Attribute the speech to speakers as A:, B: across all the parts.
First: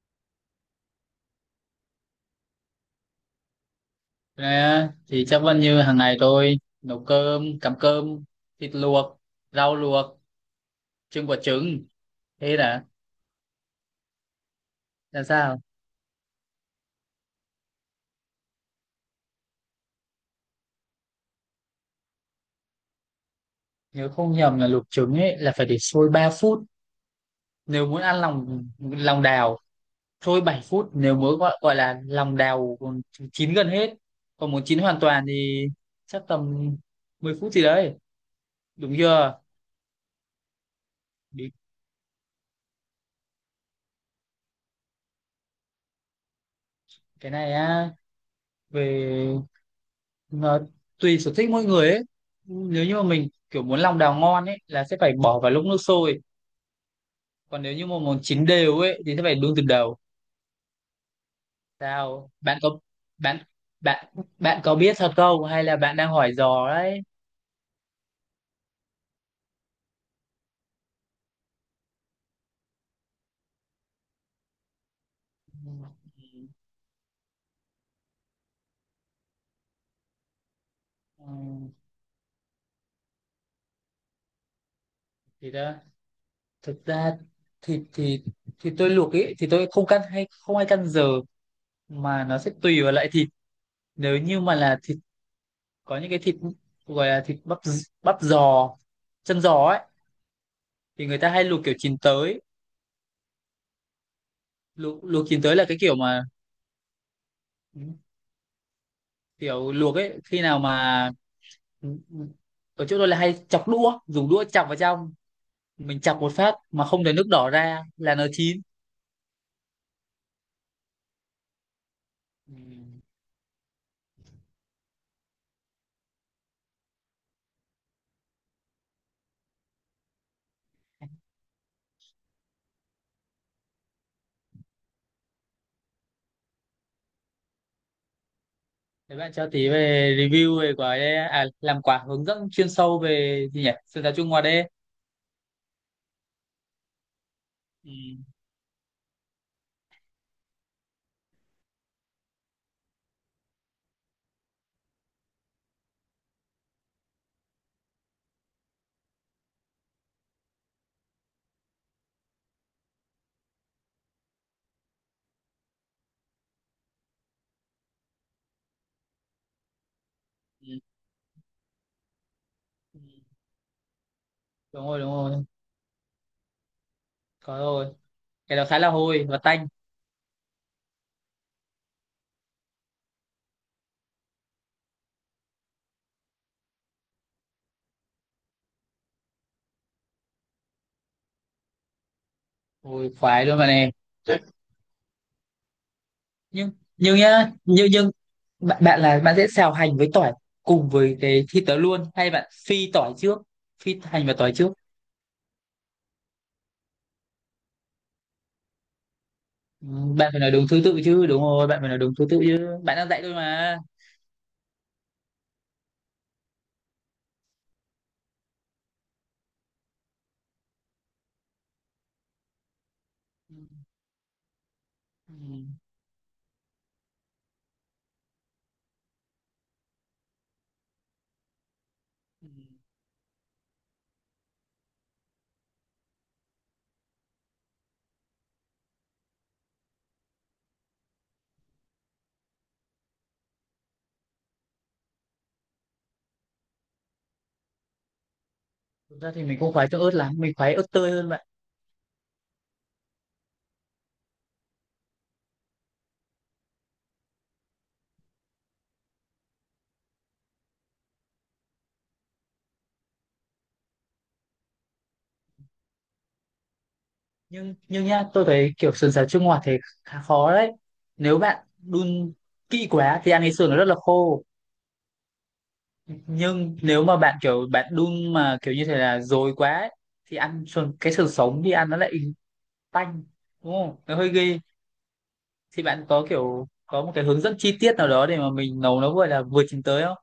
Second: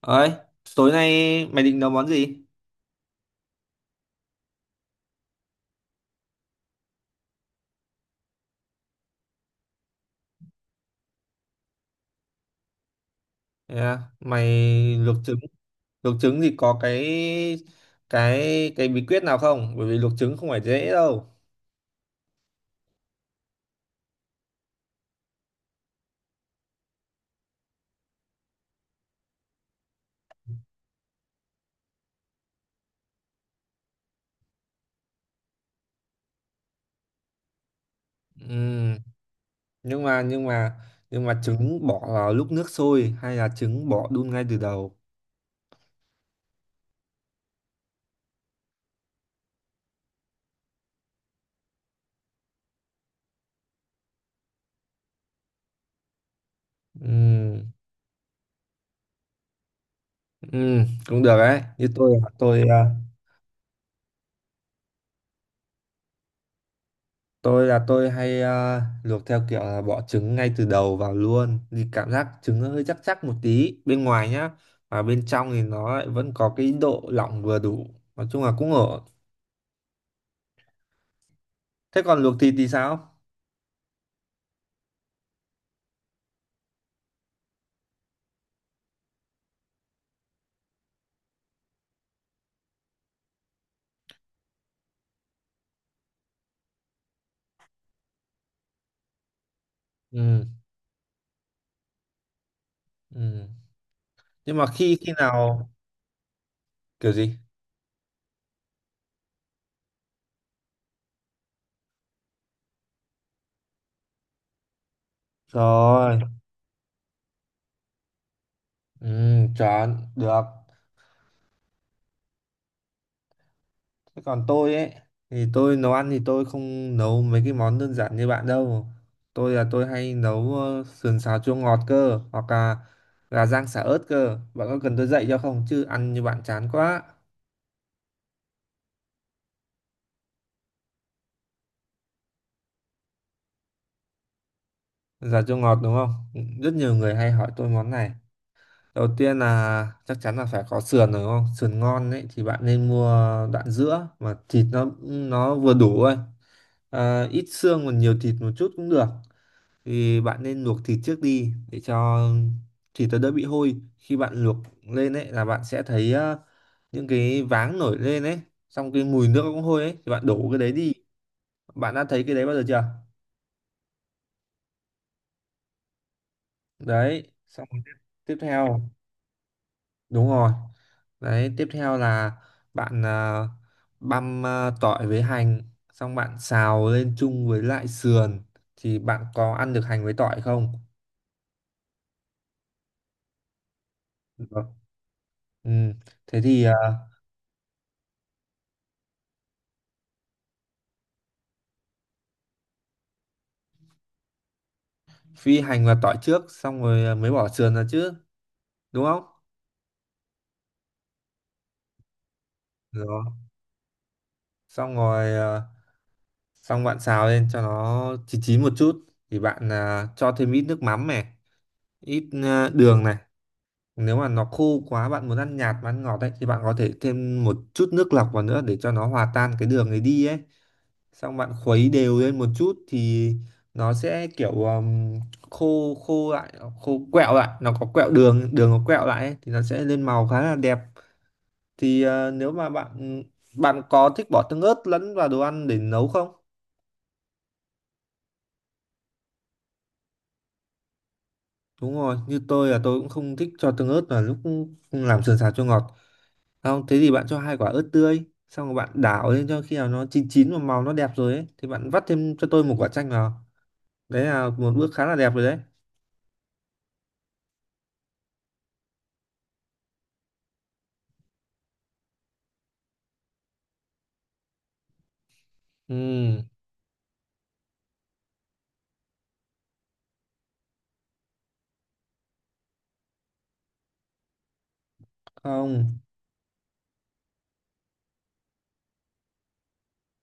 A: Ấy, tối nay mày định nấu món gì?
B: Rồi thì chắc vẫn như hàng ngày tôi nấu cơm, cắm cơm, thịt luộc, rau luộc, trưng quả trứng. Thế đã,
A: Yeah, mày luộc
B: là
A: trứng,
B: sao?
A: luộc trứng thì có cái cái bí quyết nào không? Bởi vì luộc trứng không phải dễ đâu.
B: Nếu không nhầm là luộc trứng ấy là phải để sôi 3 phút. Nếu muốn ăn lòng lòng đào, sôi 7 phút. Nếu muốn gọi là lòng đào còn chín gần hết. Còn muốn chín hoàn toàn thì chắc tầm 10 phút gì đấy. Đúng
A: Ừm,
B: chưa?
A: nhưng mà nhưng mà nhưng mà
B: Bí-
A: trứng bỏ vào lúc nước sôi hay là trứng bỏ đun ngay từ đầu?
B: Cái này á, về Ờ, tùy sở thích mỗi người ấy, nếu như mà mình kiểu muốn lòng đào ngon ấy là sẽ phải bỏ vào lúc nước sôi, còn
A: Ừm,
B: nếu như mà muốn chín đều ấy thì sẽ phải đun từ đầu.
A: cũng được đấy. Như tôi à,
B: Sao bạn
A: tôi
B: có
A: à,
B: bạn bạn bạn có biết thật không hay là bạn đang hỏi dò đấy?
A: tôi là tôi hay luộc theo kiểu là bỏ trứng ngay từ đầu vào luôn thì cảm giác trứng nó hơi chắc chắc một tí bên ngoài nhá, và bên trong thì nó lại vẫn có cái độ lỏng vừa đủ, nói chung là cũng ổn.
B: Ừ,
A: Thế còn luộc thịt thì sao?
B: thì đó, thực ra thịt thì tôi luộc ấy thì tôi không căn hay không hay căn giờ, mà nó sẽ tùy vào loại thịt. Nếu như mà là thịt, có những cái thịt gọi là thịt bắp, bắp giò, chân giò ấy
A: ừ,
B: thì người ta hay luộc kiểu chín tới.
A: ừ. Nhưng mà khi
B: luộc
A: khi
B: luộc chín tới là
A: nào?
B: cái kiểu mà
A: Kiểu gì?
B: kiểu luộc ấy, khi nào mà ở chỗ tôi là hay chọc đũa, dùng đũa chọc vào trong,
A: Trời
B: mình chọc một
A: ơi,
B: phát mà không để nước đỏ ra là nó chín.
A: ừ, chọn được.
B: Ừ.
A: Thế còn tôi ấy thì tôi nấu ăn thì tôi không nấu mấy cái món đơn giản như bạn đâu. Tôi là tôi hay nấu sườn xào chua ngọt cơ hoặc là gà rang xả ớt cơ. Bạn có cần tôi dạy cho không chứ ăn như bạn chán quá.
B: Thế bạn cho tí về review về quả đê à, làm quả hướng dẫn chuyên sâu về gì nhỉ, sườn giáo Trung Hoa đê.
A: Sườn xào chua ngọt đúng không? Rất nhiều người hay hỏi tôi món này.
B: Ừ.
A: Đầu tiên là chắc chắn là phải có sườn rồi đúng không? Sườn ngon ấy thì bạn nên mua đoạn giữa mà thịt nó vừa đủ thôi. À, ít xương còn nhiều thịt một chút cũng được, thì bạn nên luộc thịt trước đi để cho thịt nó đỡ bị hôi. Khi bạn luộc lên ấy là bạn sẽ thấy những cái váng nổi lên ấy, xong cái mùi nước cũng hôi ấy, thì bạn đổ cái
B: Ừ,
A: đấy đi. Bạn đã thấy cái đấy bao giờ chưa?
B: ừ. Đúng rồi, đúng rồi,
A: Đấy,
B: có
A: xong rồi tiếp,
B: rồi,
A: tiếp
B: cái đó khá
A: theo,
B: là hôi và tanh.
A: đúng rồi. Đấy, tiếp theo là bạn băm tỏi với hành, xong bạn xào lên chung với lại sườn. Thì bạn có ăn được hành với tỏi không?
B: Hôi khoái luôn bạn này.
A: Được. Ừ. Thế thì
B: nhưng nhưng nhá nhưng nhưng bạn là bạn sẽ xào hành với tỏi cùng với cái thịt đó luôn hay bạn phi tỏi trước, phi hành và tỏi trước?
A: phi hành vào tỏi trước xong rồi mới bỏ sườn ra chứ, đúng không?
B: Ừ, bạn phải nói đúng thứ tự chứ, đúng rồi, bạn phải nói đúng thứ tự chứ, bạn đang dạy
A: Rồi,
B: tôi mà.
A: xong rồi, xong bạn xào lên cho nó chín chín một chút thì bạn cho thêm ít nước mắm này, ít đường này.
B: Ừ,
A: Nếu mà nó khô quá, bạn
B: ừ,
A: muốn ăn nhạt mà ăn ngọt ấy, thì bạn có thể thêm một chút nước lọc vào nữa để cho nó hòa tan cái đường ấy đi ấy, xong bạn khuấy đều lên một
B: ừ.
A: chút thì nó sẽ kiểu khô khô lại, khô quẹo lại, nó có quẹo đường, đường nó quẹo lại ấy, thì nó sẽ lên màu khá là đẹp. Thì nếu mà bạn bạn có thích bỏ tương ớt lẫn vào đồ ăn để nấu không?
B: Thực ra thì mình không khoái cho ớt lắm, mình khoái ớt tươi hơn bạn.
A: Đúng rồi, như tôi là tôi cũng không thích cho tương ớt vào lúc làm sườn xào cho ngọt. Không, thế thì bạn cho hai quả ớt tươi, xong rồi bạn đảo lên cho khi nào nó chín chín và màu nó đẹp rồi ấy, thì bạn vắt thêm cho tôi một quả chanh vào. Đấy là một bước khá là đẹp rồi đấy.
B: Nhưng nhá, tôi thấy kiểu sườn xào chua ngọt thì khá khó đấy. Nếu bạn đun kỹ quá thì ăn cái sườn nó rất là khô,
A: Ừ,
B: nhưng nếu mà bạn kiểu bạn đun mà kiểu như thế là dồi quá ấy, thì ăn cái sự sống đi ăn nó lại tanh, đúng không, nó hơi ghê. Thì
A: không,
B: bạn có kiểu có một cái hướng dẫn chi tiết nào đó để mà mình nấu nó gọi là vừa chín tới không,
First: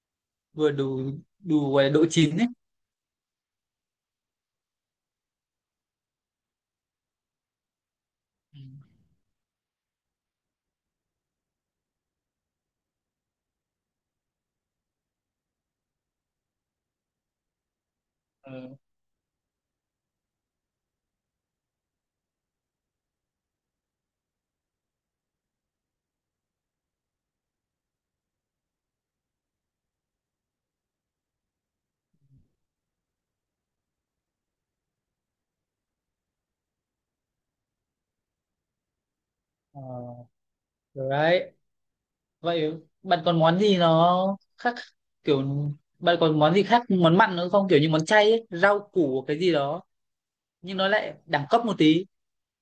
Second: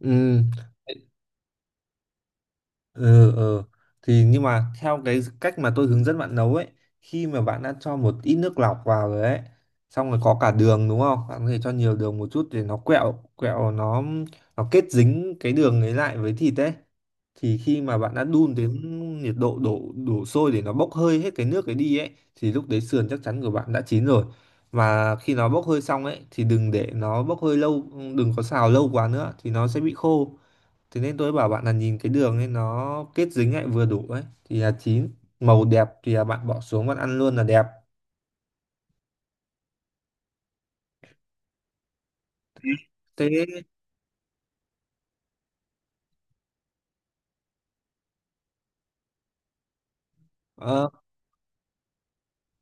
A: ừ.
B: vừa đủ, đủ gọi là độ chín ấy?
A: Ừ. Thì nhưng mà theo cái cách mà tôi hướng dẫn bạn nấu ấy, khi mà bạn đã cho một ít nước lọc vào rồi ấy, xong rồi có cả đường đúng không, bạn có thể cho nhiều đường một chút để nó quẹo quẹo, nó kết dính cái đường ấy lại với thịt ấy, thì khi mà bạn đã đun đến
B: Ừ.
A: nhiệt độ đổ đổ sôi để nó bốc hơi hết cái nước ấy đi ấy, thì lúc đấy sườn chắc chắn của bạn đã chín rồi. Và khi nó bốc hơi xong ấy thì đừng để nó bốc hơi lâu, đừng có xào lâu quá nữa thì nó sẽ bị khô. Thế nên tôi bảo bạn là nhìn cái đường ấy nó kết dính lại vừa đủ ấy thì là chín, màu đẹp thì là bạn bỏ xuống bạn ăn luôn là đẹp.
B: Ờ, được đấy. Vậy bạn
A: Thế
B: còn món gì nó khác kiểu, bạn còn món gì khác, món mặn nữa không, kiểu như món chay ấy, rau củ cái gì đó, nhưng nó
A: ờ,
B: lại đẳng cấp một tí?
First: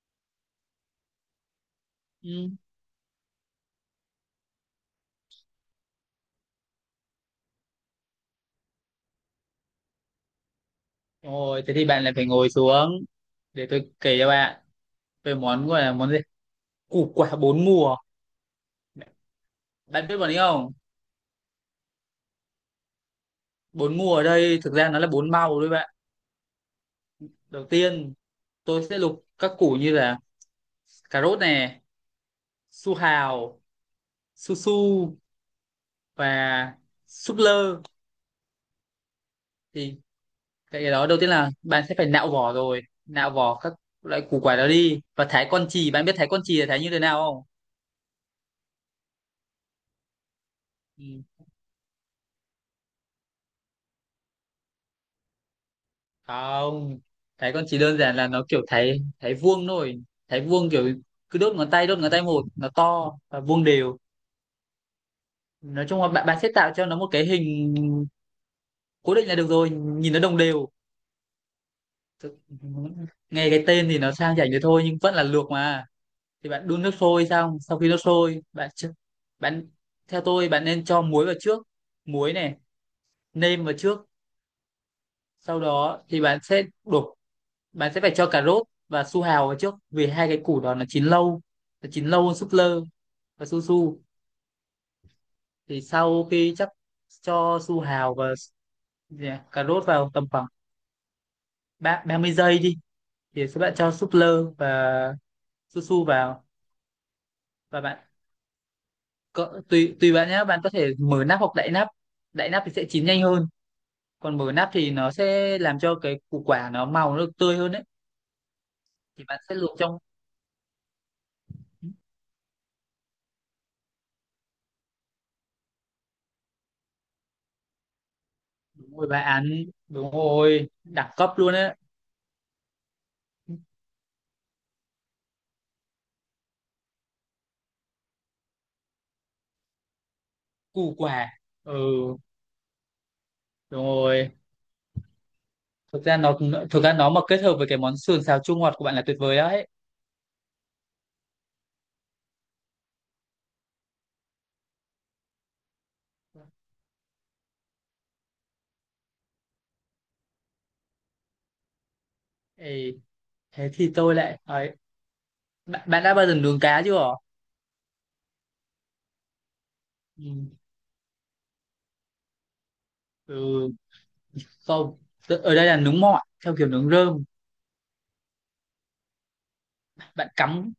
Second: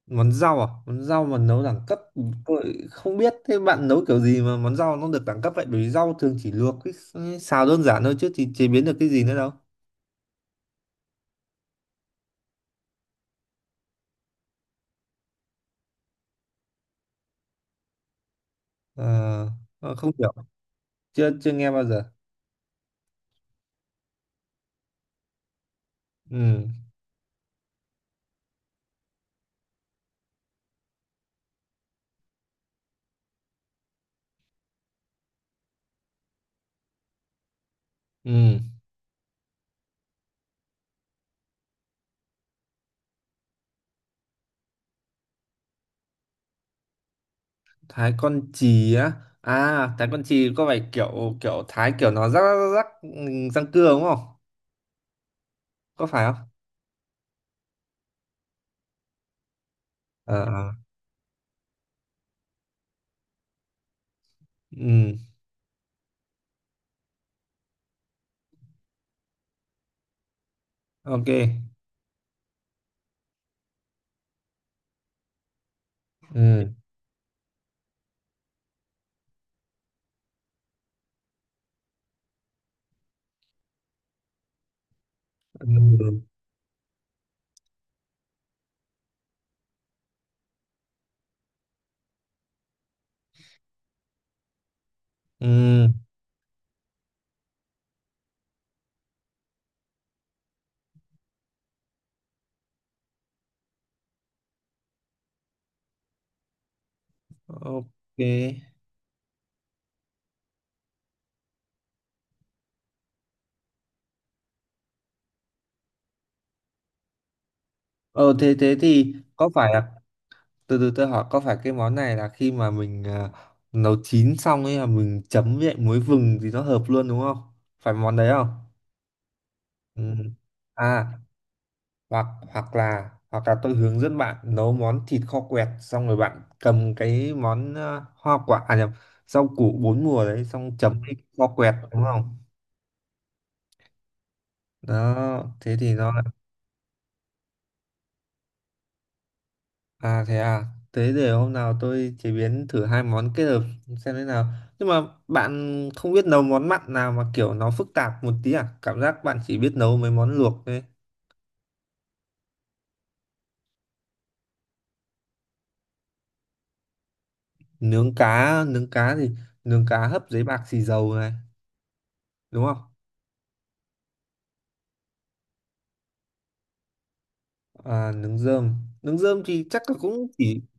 A: món rau à? Món rau mà nấu đẳng cấp,
B: Ừ.
A: tôi không biết thế bạn nấu kiểu gì mà món rau nó được đẳng cấp vậy? Bởi vì rau thường chỉ luộc với xào đơn giản thôi chứ, thì chế biến được cái gì nữa đâu.
B: Rồi, thế thì bạn lại phải ngồi xuống để tôi kể cho bạn về món gọi là món gì? Củ quả bốn mùa.
A: Ờ,
B: Bạn
A: không
B: biết bọn
A: hiểu,
B: ấy không?
A: chưa chưa nghe bao giờ.
B: Bốn mùa ở đây thực ra nó là bốn màu đấy bạn.
A: Ừ,
B: Đầu tiên tôi sẽ lục các củ như là cà rốt này, su hào, su su và súp lơ.
A: ừ,
B: Thì cái đó, đầu tiên là bạn sẽ phải nạo vỏ rồi, nạo vỏ các loại củ quả đó đi và thái con chì. Bạn biết thái con chì là thái như thế nào không?
A: thái con chì á. À, thái con chì có phải
B: Ừ.
A: kiểu kiểu thái kiểu nó rắc rắc rắc, ừ, răng cưa đúng không? Có phải không?
B: Không, thấy con chỉ đơn giản là nó kiểu thấy thấy vuông thôi, thấy
A: Ờ,
B: vuông
A: ờ.
B: kiểu cứ đốt ngón tay, đốt ngón tay một, nó to và vuông đều.
A: Ừ,
B: Nói chung là bạn bạn sẽ tạo cho nó một cái hình cố định là được rồi, nhìn nó đồng đều.
A: ok,
B: Thực- Nghe cái tên thì nó sang chảnh thế thôi nhưng vẫn là luộc mà. Thì bạn
A: ừ,
B: đun nước sôi, xong sau khi nước sôi bạn ch- bạn theo tôi bạn nên cho muối vào trước, muối này, nêm vào trước. Sau đó thì
A: ừ,
B: bạn sẽ đổ, bạn sẽ phải cho cà rốt và su hào vào trước vì hai cái củ đó nó chín lâu, nó chín lâu hơn súp lơ và su su. Thì
A: ừ,
B: sau khi chắc cho su hào và, dạ, cà rốt vào tầm khoảng 30 giây đi, thì sẽ bạn cho súp lơ và su su vào. Và
A: ok.
B: bạn cỡ, tùy tùy bạn nhé, bạn có thể mở nắp hoặc đậy nắp, đậy nắp thì sẽ chín nhanh hơn, còn mở nắp thì nó sẽ làm cho cái củ quả nó màu nó được tươi hơn đấy.
A: Ờ, thế thế thì
B: Thì bạn
A: có
B: sẽ luộc
A: phải là,
B: trong,
A: từ từ tôi hỏi, có phải cái món này là khi mà mình à, nấu chín xong ấy là mình chấm với lại muối vừng thì nó hợp luôn đúng không? Phải món đấy không?
B: đúng rồi bà án,
A: Ừ.
B: đúng rồi
A: À,
B: đẳng cấp luôn đấy,
A: hoặc hoặc là tôi hướng dẫn bạn nấu món thịt kho quẹt xong rồi bạn cầm cái món à, hoa quả à, nhầm, rau củ bốn mùa đấy xong
B: củ
A: chấm với
B: quả.
A: kho quẹt
B: Ừ,
A: đúng không?
B: đúng rồi.
A: Đó, thế thì
B: thực
A: nó.
B: ra nó thực ra nó mà kết hợp với cái món sườn xào chua ngọt của bạn là tuyệt vời đấy.
A: À, thế để hôm nào tôi chế biến thử hai món kết hợp xem thế nào. Nhưng mà bạn không biết nấu món mặn nào mà kiểu nó phức tạp một tí à? Cảm giác bạn chỉ biết nấu mấy món luộc thôi.
B: Ê, thế thì tôi lại ấy, bạn đã bao giờ nướng cá chưa?
A: Nướng cá thì nướng cá hấp giấy
B: Ừ,
A: bạc xì dầu này, đúng không?
B: ừ. Không. Ở đây là nướng mọi theo kiểu nướng rơm.
A: À, nướng rơm thì chắc là cũng
B: Bạn
A: chỉ
B: cắm,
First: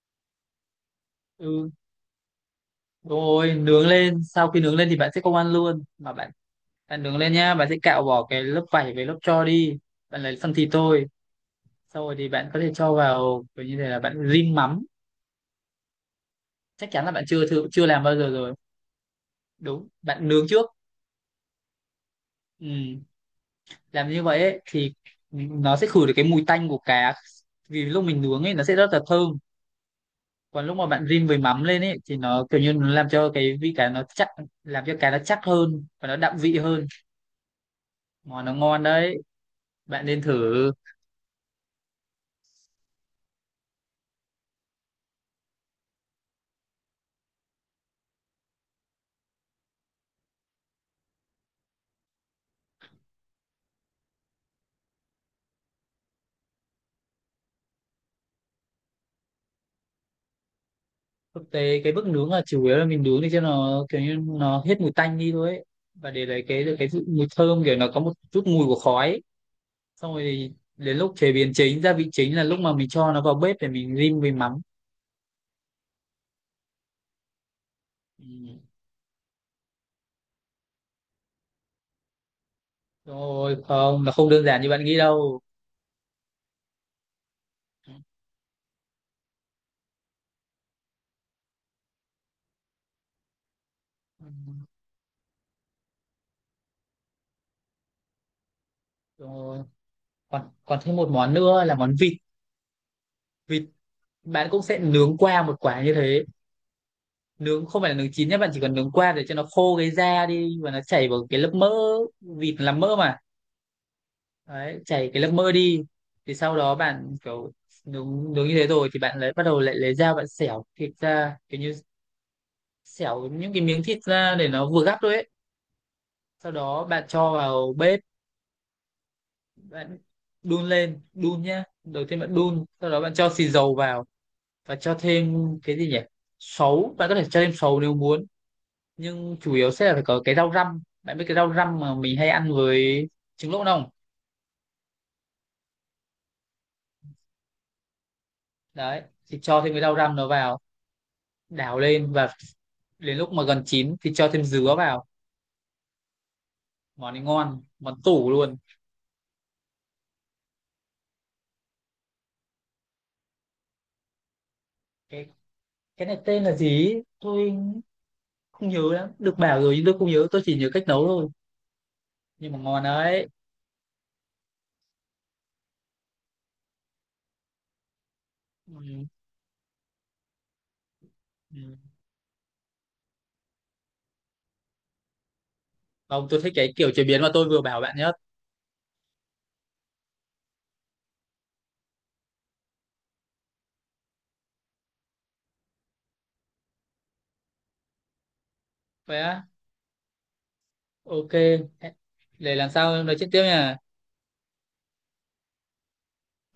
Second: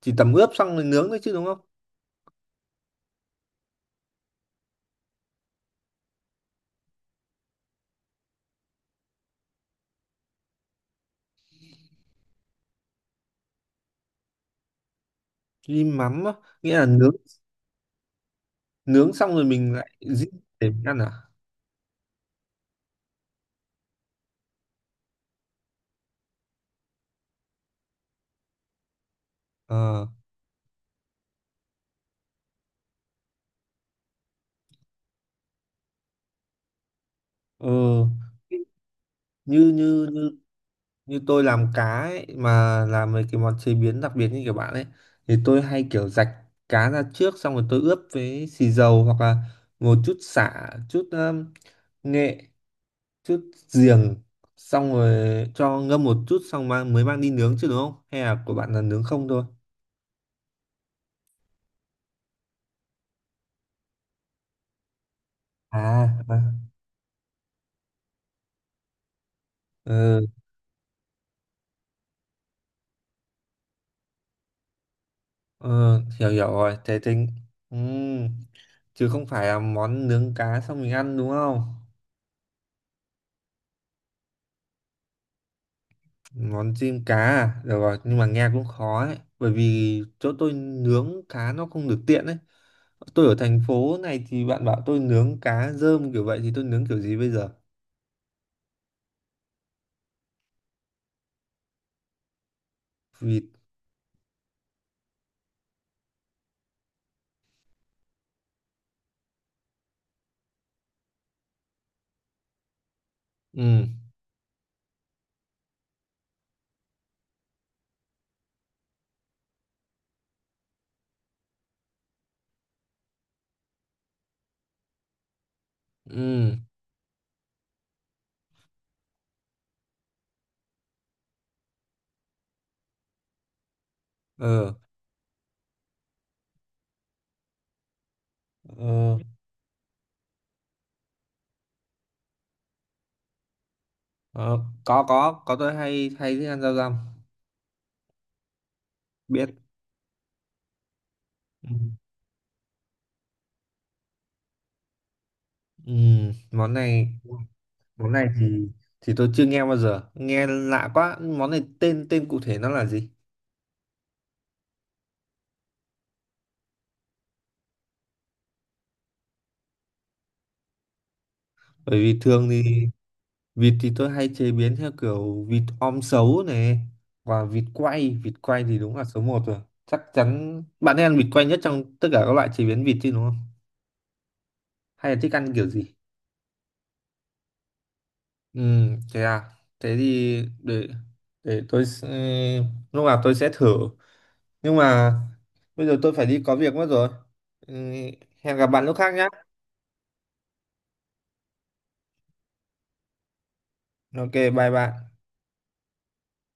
A: chỉ tẩm ướp xong rồi nướng thôi chứ đúng không?
B: ừ, đúng rồi, nướng lên, sau khi nướng lên thì bạn sẽ không ăn luôn mà bạn bạn nướng lên nhá, bạn sẽ cạo bỏ cái lớp vảy với lớp tro đi, bạn lấy phần thịt thôi. Sau rồi thì bạn có thể cho vào kiểu như thế là bạn rim mắm.
A: Rim mắm á, nghĩa là
B: Chắc chắn là
A: nướng,
B: bạn chưa thử, chưa làm bao giờ rồi.
A: nướng xong rồi mình
B: Đúng,
A: lại giết
B: bạn nướng trước.
A: để mình ăn à?
B: Ừ. Làm như vậy ấy, thì nó sẽ khử được cái mùi tanh của cá, vì lúc mình nướng ấy nó sẽ rất là thơm.
A: Ờ,
B: Còn lúc mà bạn rim với mắm lên ấy thì nó kiểu như nó làm cho cái vị cá nó chắc, làm cho cá nó chắc hơn và nó đậm vị hơn.
A: ờ,
B: Món nó ngon đấy,
A: như
B: bạn
A: như
B: nên
A: như
B: thử.
A: như tôi làm cá ấy, mà làm mấy cái món chế biến đặc biệt như kiểu bạn ấy, thì tôi hay kiểu rạch cá ra trước, xong rồi tôi ướp với xì dầu hoặc là một chút sả, chút nghệ, chút giềng, xong rồi cho ngâm một chút xong mang, mới mang đi nướng chứ, đúng không, hay là của bạn là nướng không thôi?
B: Thực tế cái bước nướng là chủ yếu là mình nướng để cho nó kiểu như nó hết mùi tanh đi thôi ấy,
A: à
B: và để
A: à,
B: lấy cái mùi thơm kiểu nó có một chút mùi của khói ấy. Xong rồi
A: ừ,
B: thì đến lúc chế biến chính, gia vị chính là lúc mà mình cho nó vào bếp để mình rim với mắm.
A: ừ, hiểu hiểu rồi, thế tính, ừ,
B: Ừ.
A: chứ không phải là món nướng cá xong mình ăn đúng không?
B: Rồi không, nó không đơn giản như bạn nghĩ đâu.
A: Món chim cá à? Được rồi, nhưng mà nghe cũng khó ấy. Bởi vì chỗ tôi nướng cá nó không được tiện ấy. Tôi ở thành phố này
B: Ừ.
A: thì bạn bảo tôi nướng cá rơm kiểu vậy thì tôi nướng kiểu gì bây giờ?
B: Rồi, còn còn thêm một món nữa là món vịt.
A: Vịt.
B: Vịt bạn cũng sẽ nướng qua một quả như thế. Nướng không phải là nướng chín nhé, bạn chỉ cần nướng qua để cho nó khô cái da đi và nó chảy vào cái lớp mỡ, vịt là mỡ mà.
A: Ừ,
B: Đấy, chảy cái lớp mỡ đi. Thì sau đó bạn kiểu nướng nướng như thế rồi thì bạn lại bắt đầu lại lấy dao, bạn xẻo thịt ra, kiểu như xẻo những cái miếng thịt ra để nó vừa gắp thôi ấy. Sau
A: ừ,
B: đó bạn cho vào bếp, bạn đun lên, đun nhá, đầu tiên bạn đun sau đó bạn cho xì dầu vào,
A: ừ,
B: và cho thêm cái gì nhỉ, sấu, bạn có thể cho thêm sấu nếu muốn,
A: ừ.
B: nhưng chủ yếu sẽ là phải có cái rau răm. Bạn biết cái rau răm mà mình hay ăn với trứng lỗ không?
A: Ờ, có, tôi hay hay thích ăn rau răm.
B: Đấy, thì
A: Biết.
B: cho thêm cái rau răm nó vào,
A: Ừ.
B: đảo lên, và đến lúc mà gần chín thì cho thêm dứa vào.
A: Ừ, món
B: Món
A: này,
B: này ngon, món
A: món này
B: tủ luôn.
A: thì tôi chưa nghe bao giờ. Nghe lạ quá. Món này tên tên cụ thể nó là gì?
B: Cái cái này tên là gì tôi không nhớ lắm, được bảo rồi nhưng tôi không nhớ, tôi chỉ nhớ cách nấu thôi,
A: Bởi vì thường
B: nhưng mà ngon
A: thì
B: đấy.
A: vịt thì tôi hay chế biến theo kiểu vịt om sấu này, và vịt quay thì đúng là
B: Ừ.
A: số một rồi. Chắc chắn bạn hay ăn vịt quay
B: Ừ.
A: nhất trong tất cả các loại chế biến vịt chứ đúng không? Hay là thích ăn kiểu gì?
B: Không, tôi thích cái kiểu chế biến mà tôi vừa bảo bạn nhất.
A: Ừ, thế à. Thế thì để tôi, lúc nào tôi sẽ thử. Nhưng mà bây giờ tôi phải đi có việc mất rồi. Ừ, hẹn gặp bạn lúc khác
B: Vậy
A: nhé.
B: á, ok. Để làm sao nói chuyện tiếp nha.
A: Ok, bye bạn.
B: Bye.